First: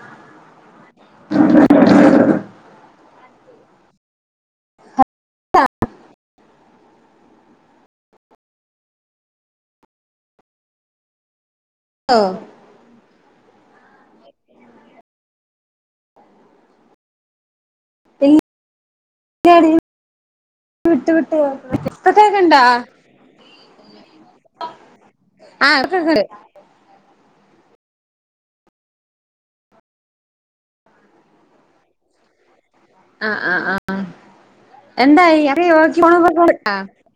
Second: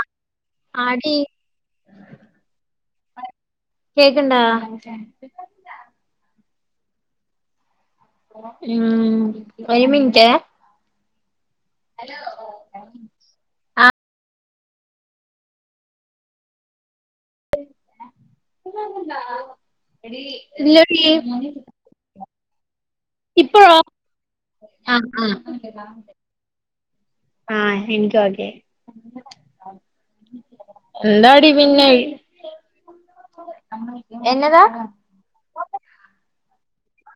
അ ആടി. കേക്ക്ണ്ടാ. ഉം ഒരു മിൻറ്റെ. ഓഹ്. ആ കേക്ക്ണ്ടാ ഇല്ലടി എടീ ഇല്ലടീ. ഇപ്പ കേക്ക്ണ്ടാ. ഇപ്പഴോ ആഹ് ആഹ്. ഇപ്പൊ കേക്ക്ണ്ട് ആഹ് എനിക്ക് ഒക്കെ. എന്താടി പിന്നെ. ആഹ് ആഹ് ആഹ് ആഹ് എന്നതാ എന്തായി അറിയോ [unintelligible]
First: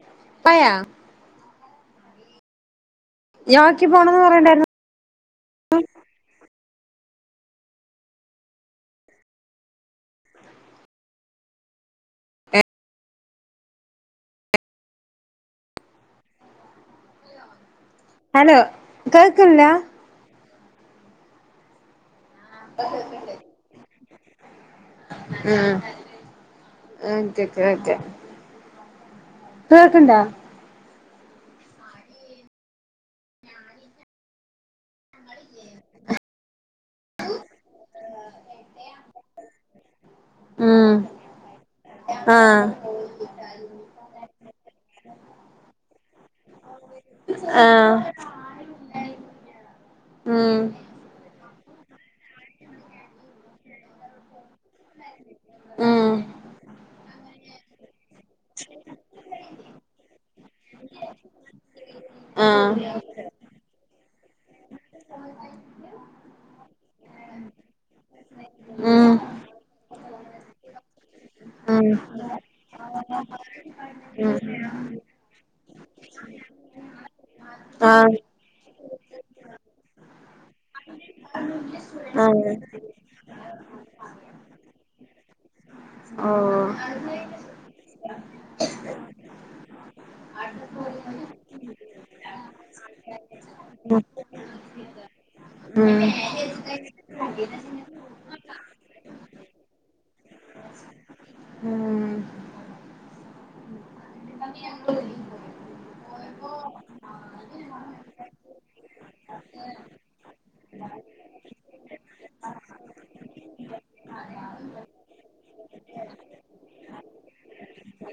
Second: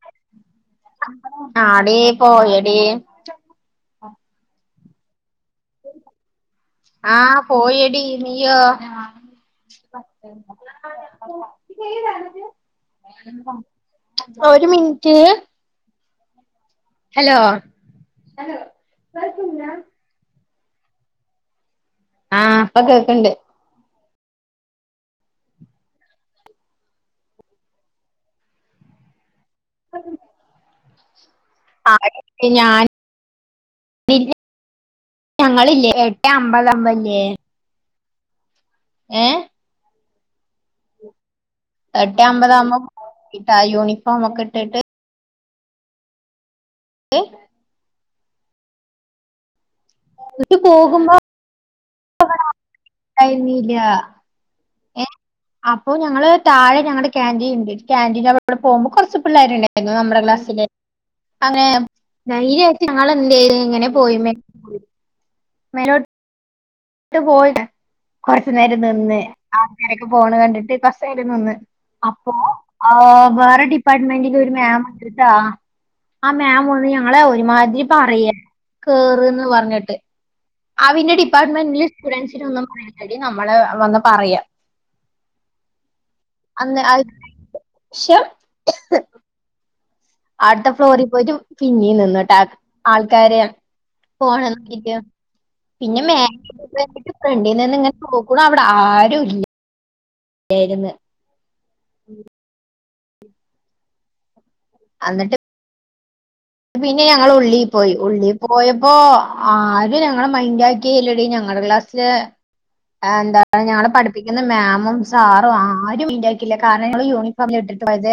പയാ. ആടീ പോയെടി. യാക്കി പോണംന്ന് പറയണ്ടായിരുന്നു. ആഹ് പോയടി നീയോ. [inaudible] ഒരു മിൻറ്റ്. ഹലോ ഹലോ കേൾക്ക്ണില്ല കേക്ക്ണില്ല. ആഹ് ഇപ്പൊ കേക്ക്ണ്ട്. ഉം ഉം കെട്ട്യോൻ വരട്ടെ. ഇപ്പ കേക്ക്ണ്ടാ. ആടി ഞാൻ. പിന്ന ഞങ്ങളില്ലേ എട്ടെ അമ്പതവുമ്പല്ലേ. ഏഹ്. ഉം എട്ടെ ആഹ് അമ്പതാമ്പൊ പോവും [unintelligible] യൂണിഫോം ഒക്കെ ഇട്ടിട്ട് [unintelligible] ആഹ് ഉം ന്നട്ട് പോകുമ്പ കഴ്ഞ്ഞില്ല ഏഹ് അപ്പൊ ഉം ഞങ്ങള് താഴെ ഞങ്ങടെ കാന്റീൻണ്ട് കാന്റീന്റവിടെ പോമ്പോ കൊർച്ച് പിള്ളേര്ണ്ട് നമ്മടെ ക്ലാസ്സില് [unintelligible] ആഹ് ഞങ്ങള് എന്ത് ചെയ്ത് ഇങ്ങനെ പോയി [unintelligible] ട്ട് പോയില്ല കൊർച്ച് നേരം ഉം നിന്ന് ആൾക്കാരൊക്കെ പോണ കണ്ടിട്ട് കൊർച്ചേരം നിന്ന് ഉം അപ്പൊ ആഹ് വേറെ ഉം ഡിപ്പാർട്ട്മെന്റില് ഒരു മാം ഇണ്ട്ട്ടാ ആ മാം വന്ന് ഞങ്ങളെ ഒരുമാതിരി ആഹ് പറയാ കേറ്ന്ന് പർഞ്ഞിട്ട് അഹ് പിന്നെ ഡിപ്പാർട്ട്മെന്റില് ആഹ് സ്റ്റുഡന്റ്സിനൊന്നും പറയടി നമ്മളെ വന്ന് പറയാ ആഹ് ഷം അട്ത്ത ഫ്ലോറി പോയിട്ട് പിന്നീ നിന്നട്ടാ ആൾക്കാരെ പോണ നോക്കിട്ട് ഉം പിന്നെ [inaudible] ഫ്രണ്ടി നിന്ന് ഇങ്ങനെ നോക്കണ അവിടെ ആരും ഇല്ല [unintelligible] ഉം എന്നിട്ട് പിന്നെ ഞങ്ങ ഉള്ളി പോയി ഉള്ളി പോയപ്പോ ആരും ഞങ്ങളെ മൈൻഡ് ആക്കിയെല്ലടീ ഞങ്ങളെ ക്ലാ [unintelligible] ആ എന്താണ് ഞങ്ങള പഠിപ്പിക്കുന്ന മാമും സാറും ആരും മൈൻഡാക്കില്ല കാരണം ഞങ്ങള് യൂണി [unintelligible] പോയത് അത്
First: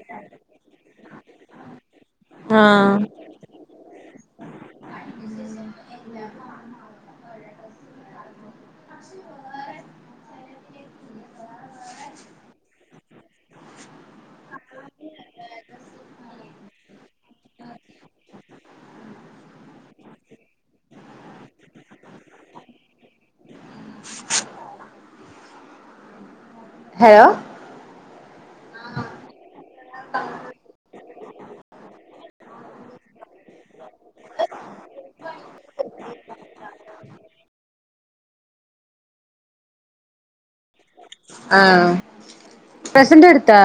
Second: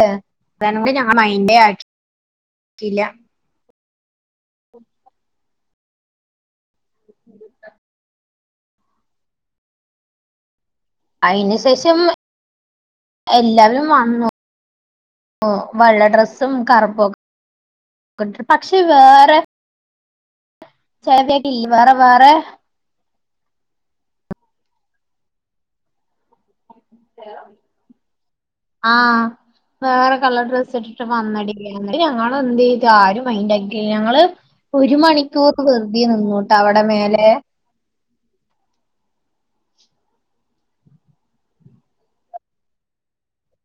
[unintelligible] ഞങ്ങളെ മൈന്റെ ആക്കി ആഹ് [inaudible] അയ്ന് ശേഷം എല്ലാവരും വന്നു വെള്ള ഡ്രസ്സും കറുപ്പൊ ക്കെട്ട് പക്ഷെ വേറെ [unintelligible] വേറെ വേറെ ഹലോ ആഹ് വേറെ കളർ ഡ്രസ്സ് ഇട്ടിട്ട് വന്നടി ന്നട്ട് ഞങ്ങളെ എന്തെയ്ത് ആരും മയിന്റ് ആക്കില്ല ഞങ്ങള് ഒരു മണിക്കൂർ വെറ്തെ നിന്നൂട്ടാ അവിടെ മേലെ ആഹ് പ്രസന്റ് എട്ത്താ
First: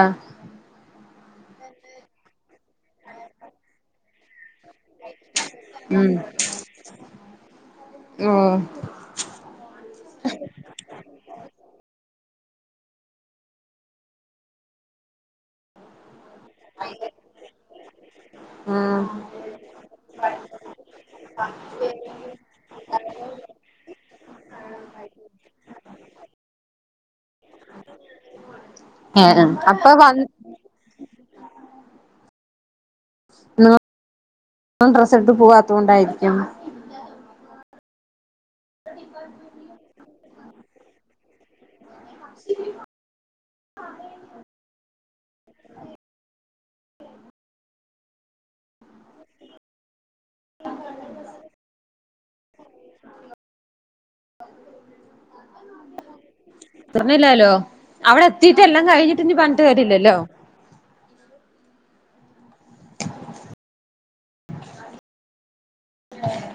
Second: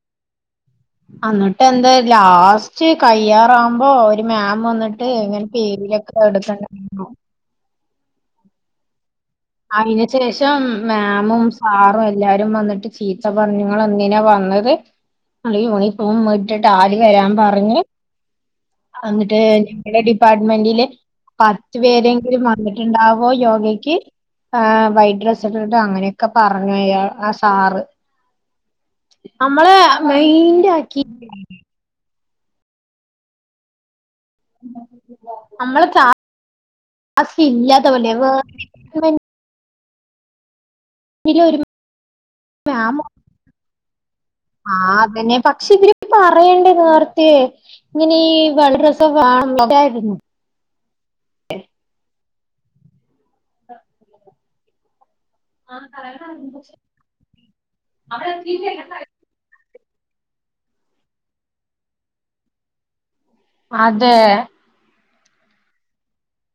അന്നിട്ട് എന്താ ലാസ്റ്റ് കയ്യാറാവുമ്പോ ഒരു മാം വന്നിട്ട് ഇങ്ങനെ ഉം പേരിലൊക്കെ എട്ക്കണ്ടായ്രുന്നു [unintelligible] അയ്ന് ശേഷം മാമും സാറും എല്ലാരും വന്നിട്ട് ചീത്ത പറഞ്ഞു ഇങ്ങളന്തിനാ വന്നത് ഈ യൂണിഫോം ഇട്ടിട്ട് ആര് വരാൻ പറഞ്ഞ് എന്നിട്ട് ങ്ങളെ ഡിപ്പാർട്ട്മെന്റില് പത്ത് പേരെങ്കിലും വന്നിട്ട്ണ്ടാവോ യോഗക്ക് ആഹ് വൈറ്റ് ഡ്രസ് ഇട്ടിട്ട് അങ്ങനെയൊക്കെ പറഞ്ഞു അയാ ആ സാറ് ആഹ് അമ്മളെ അപ്പൊ വന്ന് മൈൻഡ് ആക്കി നിങ്ങളും ഡ്രസ്സ് ഇട്ട് നമ്മളെ പോവാത്തുണ്ടായിരിക്കുംന്ന് [unintelligible] [unintelligible] ആഹ് അതന്നെ പക്ഷെ ഇവര് പറയണ്ടേ നേർത്തെ ഇങ്ങനെ [unintelligible] ആഹ് പറയണാരുന്നു റിഞ്ഞില്ലാലോ അവിടെ എത്തിയിട്ട് എല്ലാം കഴിഞ്ഞിട്ട് ഇനി പറഞ്ഞിട്ട് കാര്യല്ലല്ലോ അതേയ് ആ [inaudible]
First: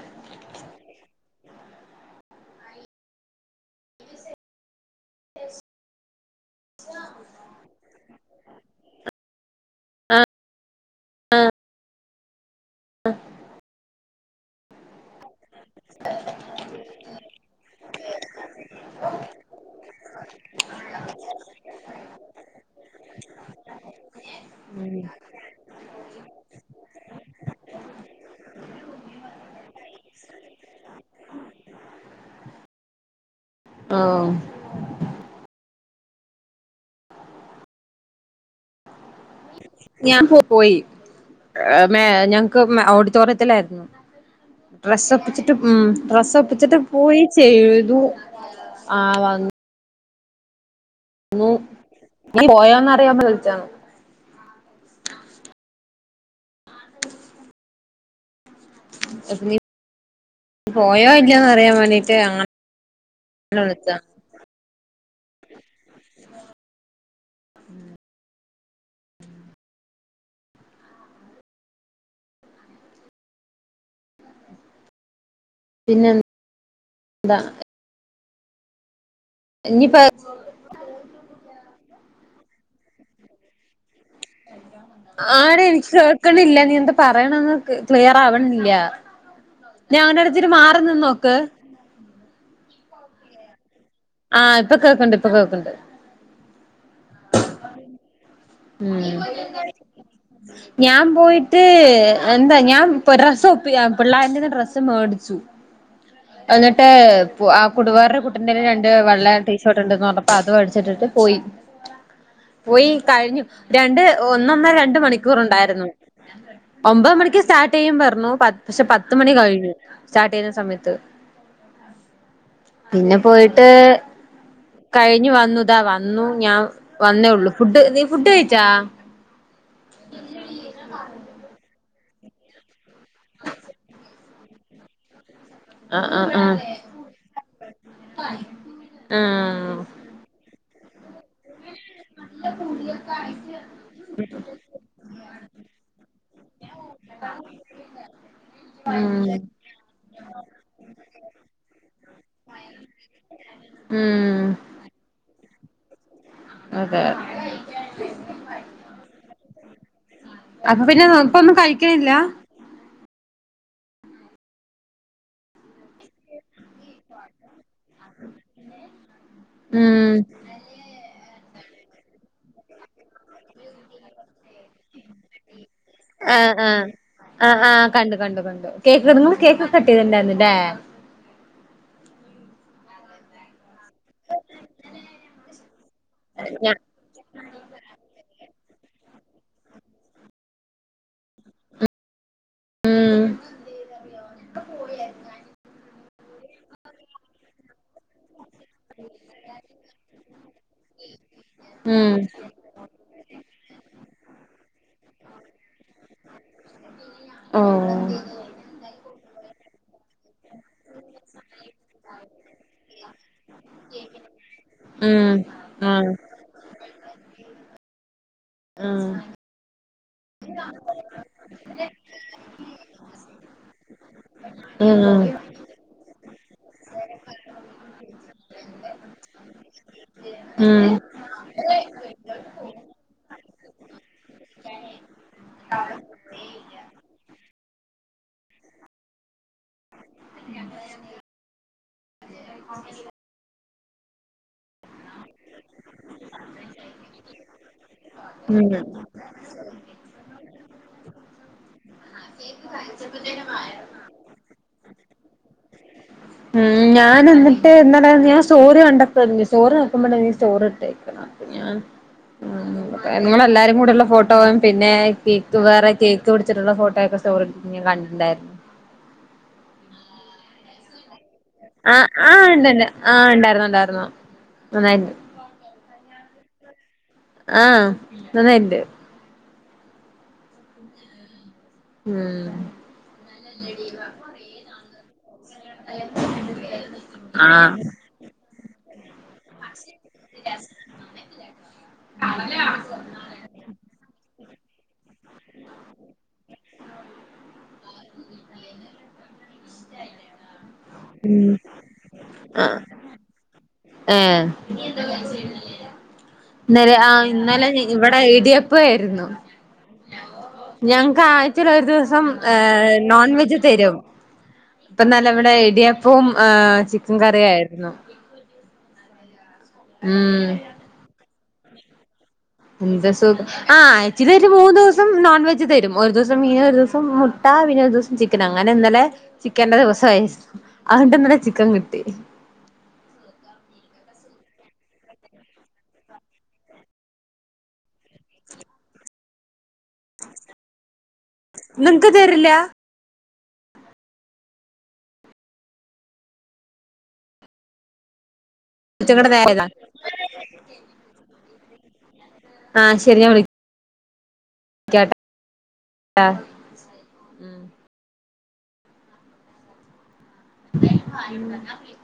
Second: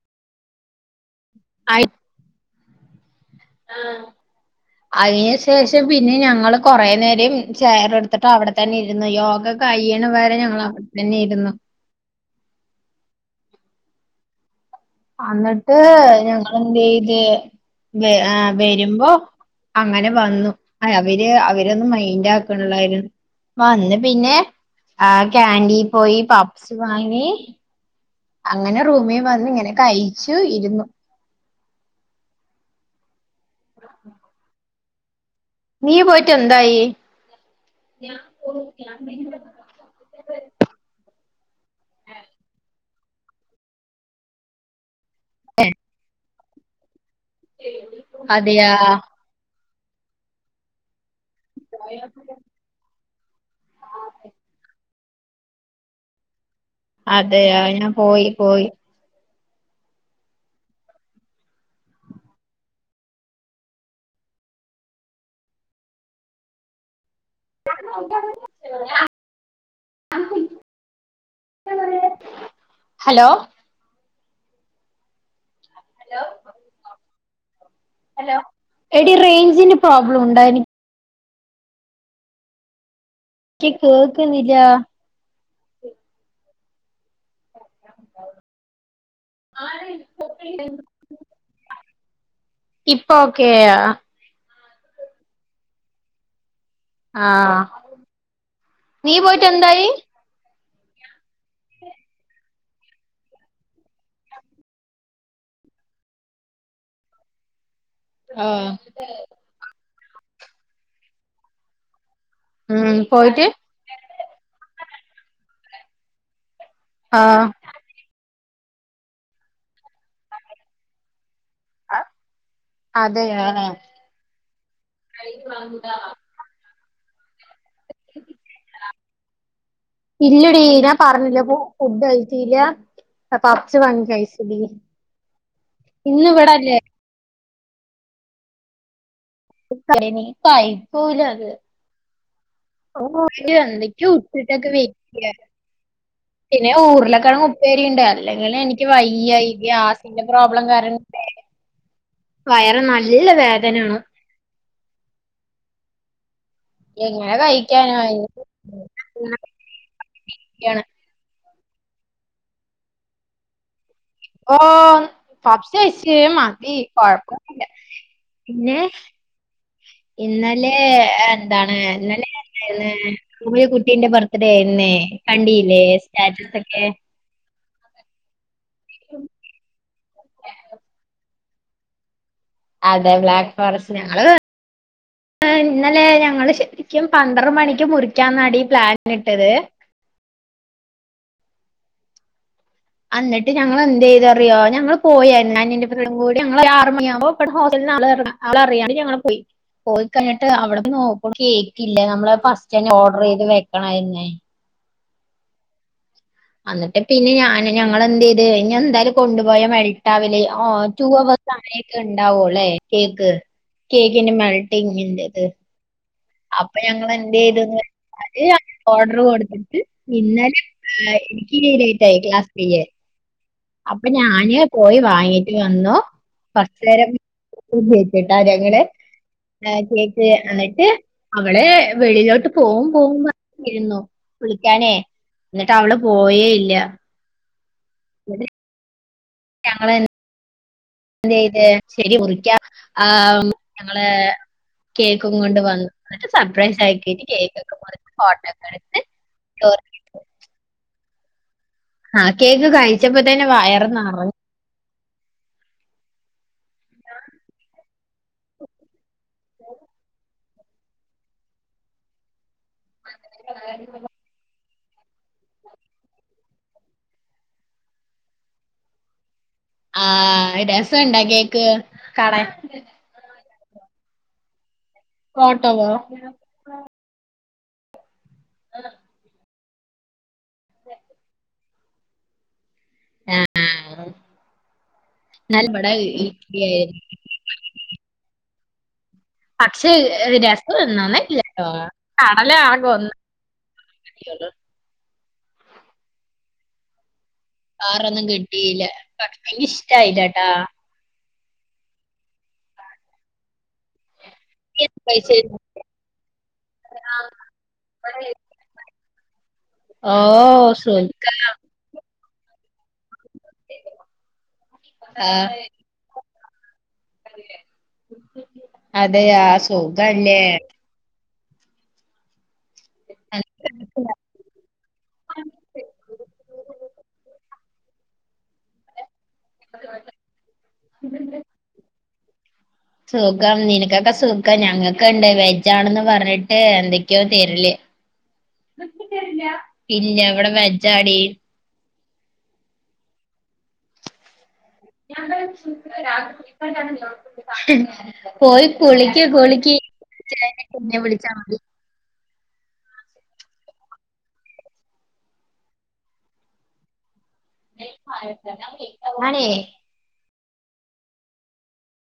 ആയി അതിന് ശേഷം പിന്നെ ഞങ്ങള് കൊറേ നേരം ചെയർ എടുത്തിട്ട് അവിടെ ത തന്നെ ഇരുന്നു യോഗ കയിയണ വരെ ഞങ്ങള അവിടെ തന്നെ ഇരുന്നു ആഹ് എന്നിട്ട് ഞങ്ങള് എന്ത്ചെയ്ത് ആഹ് വരുമ്പോ അങ്ങനെ വന്നു അവര് അവരൊന്നും മൈൻഡ് ആക്കണില്ലായിരുന്നു വന്ന് പിന്നെ ആ ക്യാന്റീ പോയി പപ്സ് വാങ്ങി അങ്ങനെ റൂമിൽ വന്ന് ഇങ്ങനെ കഴിച്ചു ഇരുന്നു ആ ഓഹ് [inaudible] നീ പോയിട്ട് എന്തായി ഞാൻ പോയി മ ഞങ്ങക്ക് ഓഡിറ്റോറിയത്തിലായിരുന്നു ഡ്രസ്സ് ഒപ്പിച്ചിട്ട് ഉം ഡ്രസ്സ് ഒപ്പിച്ചിട്ട് പോയി ചെയ്തു അതെയാ ആ വന്നു ന്നു നീ പോയോന്ന് അറിയാൻ വിളിച്ചാണ് അതെയ ഞാൻ പോയി പോയി അപ്പം നീ പോയോ ഇല്ലന്ന് അറിയാൻ വേണ്ടീട്ട് അങ്ങ വിളിച്ചതാ [inaudible] ഹലോ പിന്നെ എന്താ ഹലോ എടി റേഞ്ചിന് ഇനിയിപ്പ പ്രോബ്ലം ഉണ്ടോ എനി ക്ക് കേൾക്കുന്നില്ല ആഹ് ടി എനിക്ക് കേൾക്കണില്ല നീ എന്ത് പറയണ്ന്ന് ക്ലി ക്ലിയർ ആവണില്ല [unintelligible] മാറി നിന്ന് നോക്ക് ഇപ്പൊ ഓക്കെ ആയോ ആഹ് ഇപ്പം കേൾക്കണ്ട് ഇപ്പൊ കേൾക്ക്ണ്ട് ആഹ് നീ പോയിട്ട് എന്തായി ഉ [inaudible] ഞാൻ പോയിട്ട് എന്താ ഞാൻ ഡ്രസ്സ് ഒപ്പി പിള്ളേന്റെന്ന് ഡ്രസ്സ് മേടിച്ചു എന്നിട്ട് ആ കുടുബാരുടെ കുട്ടിന്റെ ആഹ് രണ്ട് വെള്ള ടീ ഷോർട്ടുണ്ടന്ന് പറഞ്ഞപ്പ അത് അടിച്ചിട്ടിട്ട് പോയി പോയി ഉം കഴിഞ്ഞു പോയിട്ട് രണ്ട് ഒന്നൊന്നര രണ്ട് മണിക്കൂർ ഉണ്ടായിരുന്നു ഒമ്പത് മണിക്കൂർ ആഹ് സ്റ്റാർട്ട് ട്ട് ചെയ്യും പറഞ്ഞു പ പക്ഷെ പത്ത് മണി കഴിഞ്ഞു സ്റ്റാർട്ട് ചെയ്ത സമയത്ത് പിന്നെ അതെയാ പോയിട്ട് കഴിഞ്ഞു വന്നു താ വന്നു ഞാൻ വന്നേള്ളു ഫുഡ് നീ ഫുഡ് കഴിച്ചാ ഇല്ലടി ഞാൻ പറഞ്ഞില്ലേ ഫുഡ് കഴിച്ചില്ല ആ പപ്പ്‌സ് വാങ്ങി കഴിച്ചെടീ ആഹ് ആഹ് ആഹ് ആഹ് [unintelligible] അത് ഓഹ് അയ്ല് എന്തൊക്കെയോ ഉപ്പിട്ടൊക്കെ വെക്ക പിന്നെ ഊരുളകിഴങ്ങ് ഉപ്പേരി ഉണ്ട് അല്ലെങ്കിലേ എനിക്ക് ആഹ് ഉം വയ്യായി ഗ്യാസിന്റെ പ്രോബ്ലം കാരണെ വയറ് നല്ല വേദനാണ് ഉം അതെ എങ്ങനെ കഴിക്കാനാ അപ്പൊ പിന്നെ [unintelligible] കഴിക്കലില്ലാ ഓഹ് പപ്പ്സ്‌ കഴിച്ചയിഞ്ഞാ മതി കൊഴ ല്ലാ പിന്നെ ഉം ഇന്നലെ എന്താണ് ഇന്നലെ [unintelligible] പോയ കുട്ടീന്റെ ബർത്ത്ഡേ ഇന്നേ കണ്ടീല്ലേ ആഹ് ആഹ് ആഹ് ആഹ് കണ്ടു കണ്ടു കണ്ടു കേക്ക് ഇങ്ങള് കേക്കൊക്കെ കട്ടെയ്തിണ്ടായിര്ന്നുല്ലേ അതെ ബ്ലാക്ക് ഫോറസ്റ്റ് ഞങ്ങള് [inaudible] ഇന്നലെ ഞങ്ങള് ശ ഞാ രിക്കും പന്ത്ര മണിക്ക് മുറിക്കാന്നാടീ പ്ലാൻ ഇട്ടത് ഉം അന്നിട്ട് ഞങ്ങളെന്ത് ചെയ്ത്റിയോ ഞങ്ങള് പോയായിരുന്നു ഞാനും ഇന്റെ ഫ്രണ്ടും കൂടിം ഞങ്ങള് ആറ് മണിയാവ്മ്പോ ഇവിടെ ഹോസ്റ്റേല്ന്ന് [unintelligible] അവളറിയാ [unintelligible] ഞങ്ങള് പോയി പോയി കഴിഞ്ഞിട്ട് അവിടന്ന് നോക്കുമ്പോ കേക്കില്ല ഉം നമ്മള് ഫസ് റ്റെന്നെ ഓർഡറെയ്ത് വെക്കണായിര്ന്നെ അന്നിട്ട് പിന്നെ ഓ ഞാൻ ഞങ്ങള് എന്തെയ്ത് ഇഞ്ഞ് എന്തായാലും കൊണ്ടുപോയ മെൽറ്റാവല് ആഹ് ടു ഹവേഴ്സ് അങ്ങനൊക്കെ ഇണ്ടാവു ലേ കേക്ക് കേക്കിന്റെ ഉം മൾട്ടിങ്ന്റെത് ആഹ് അപ്പൊ ഞങ്ങള് എന്തെയ്തൂന്ന് വെ അത് ആഹ് ഓർഡർ കൊട്ത്ത്ട്ട് ഇന്നലെ എനിക്ക് ലേറ്റ് ആയി ക്ലാസ് [unintelligible] അപ്പം ഞാന് പോയി ഉം വാങ്ങീട്ട് വന്നു ഫസ്റ്റ് [unintelligible] [unintelligible] ഏ കേക്ക് എന്നിട്ട് ഉം അവള് വെളിയിലോട്ട് പോവും പോവും പറഞ്ഞിര്ന്നു വിളിക്കാനേ എന്നിട്ട് അവള് പോയേ ഇല്ല ഇന്നെട്ട് ഞങ്ങളെൻ ഞങ്ങളെ എന്തെയ്തെ ശെരി മുറിക്കാ ആ ഞങ്ങള് കേക്കും കൊണ്ട് വന്നു ഇന്നെട്ട് സർപ്രൈസ് ആക്കീട്ട് കേക്കൊക്കെ മുറി ഫോട്ടോക്കെ ഉം എട്ത്ത് ചോറ് ആഹ് കേക്ക് കഴിച്ചപ്പോ തന്നെ വയറ് നറ ആഹ് ഞാൻ എന്നിട്ട് ന്നാ ഞാൻ സ്റ്റോറി കണ്ടപ്പന്നെ സ്റ്റോറി നോക്കുമ്പോ നീ സ്റ്റോറി ഇട്ടേക്ക്ണ് അപ്പ ഞാൻ [unintelligible] ഇങ്ങളെല്ലാരും കൂടെള്ള ഫോട്ടോ പിന്നെ കേക്ക് വേറെ കേക്ക് വെച്ചിട്ട്ള്ള ഫോട്ടോക്കെ സ്റ്റോറിയിട്ട്ട്ട് ഞാൻ കണ്ടിട്ട്ണ്ടായിരുന്നു ആഹ് അത് രസണ്ടോ കേ ആഹ് ആഹ് ഇണ്ട്ണ്ട് ആഹ് ഇണ്ടായിരുന്നുണ്ടായിരുന്നു നന്നായിരുന്നു ഫോട്ടോവൊ ആഹ് നന്നായിട്ട്ണ്ട് ഏഹ് എന്നാൽ ഇവിടെ ഇഡ്ഡലിയായിരുന്നു ആഹ് പക്ഷേ രസാര്ന്നു നന്നായിട്ടില്ലട്ടോ കടല ആകെ ഒന്ന് [unintelligible] [unintelligible] കിട്ടീല എനിക്ക് ഇഷ്ട്ടായില്ലട്ടോ ഉം ആഹ ഏ ഹ് നീ എന്ത് കഴിച്ചായിരുന്നു ഇന്നലെ ആ ഇന്നലെ ഇവിടെ ഇഡിയപ്പായിരുന്നു ഓ ഞങ്ങക്ക് സുഖം ആഴ്ച്ചയിൽ ഒരു ദിവസം- നോൺ വെജ് തരും ഇപ്പ നാള് ആ ഇവിടെ ഇടിയപ്പവും ചിക്ക് ൻ കറിയായിരുന്നു. അതെയാ ഉം സുഖല്ലേ എന്ത് സുഖ ആഹ് നല്ല ആഴ്ച്ചയിൽ ഒരു മൂന്നുസം നോൺവെജ് തരും ഒരു ദിവസം മീന് ഒരു ദിവസം മുട്ട പിന്നെ ഒരു ദിവസം- ചിക്കൻ അങ്ങനെ ഇന്നലെ ചിക്കന്റെ ദിവസായി അതുകൊണ്ട് ഇന്നലെ ചിക്കൻ കിട്ടി സുഖം നിനക്കൊക്കെ സുഖം ഞങ്ങക്ക് ഇണ്ട് വെജാണെന്ന് പറഞ്ഞിട്ട് എന്തൊക്കെയോ തരല് [inaudible] ഇല്ല ഇവടെ വെജാടി നിനക്ക് തരില്ല ഞ പോയി [inaudible] കുറച്ചും കുളിക്ക് കൂടെ നേരം കുളിക്ക് ശെരി പിന്നെ വിളിച്ചാൽ മതി ആഹ് ശരി ഞാൻ വിളി ആഹ ഞാനെ അ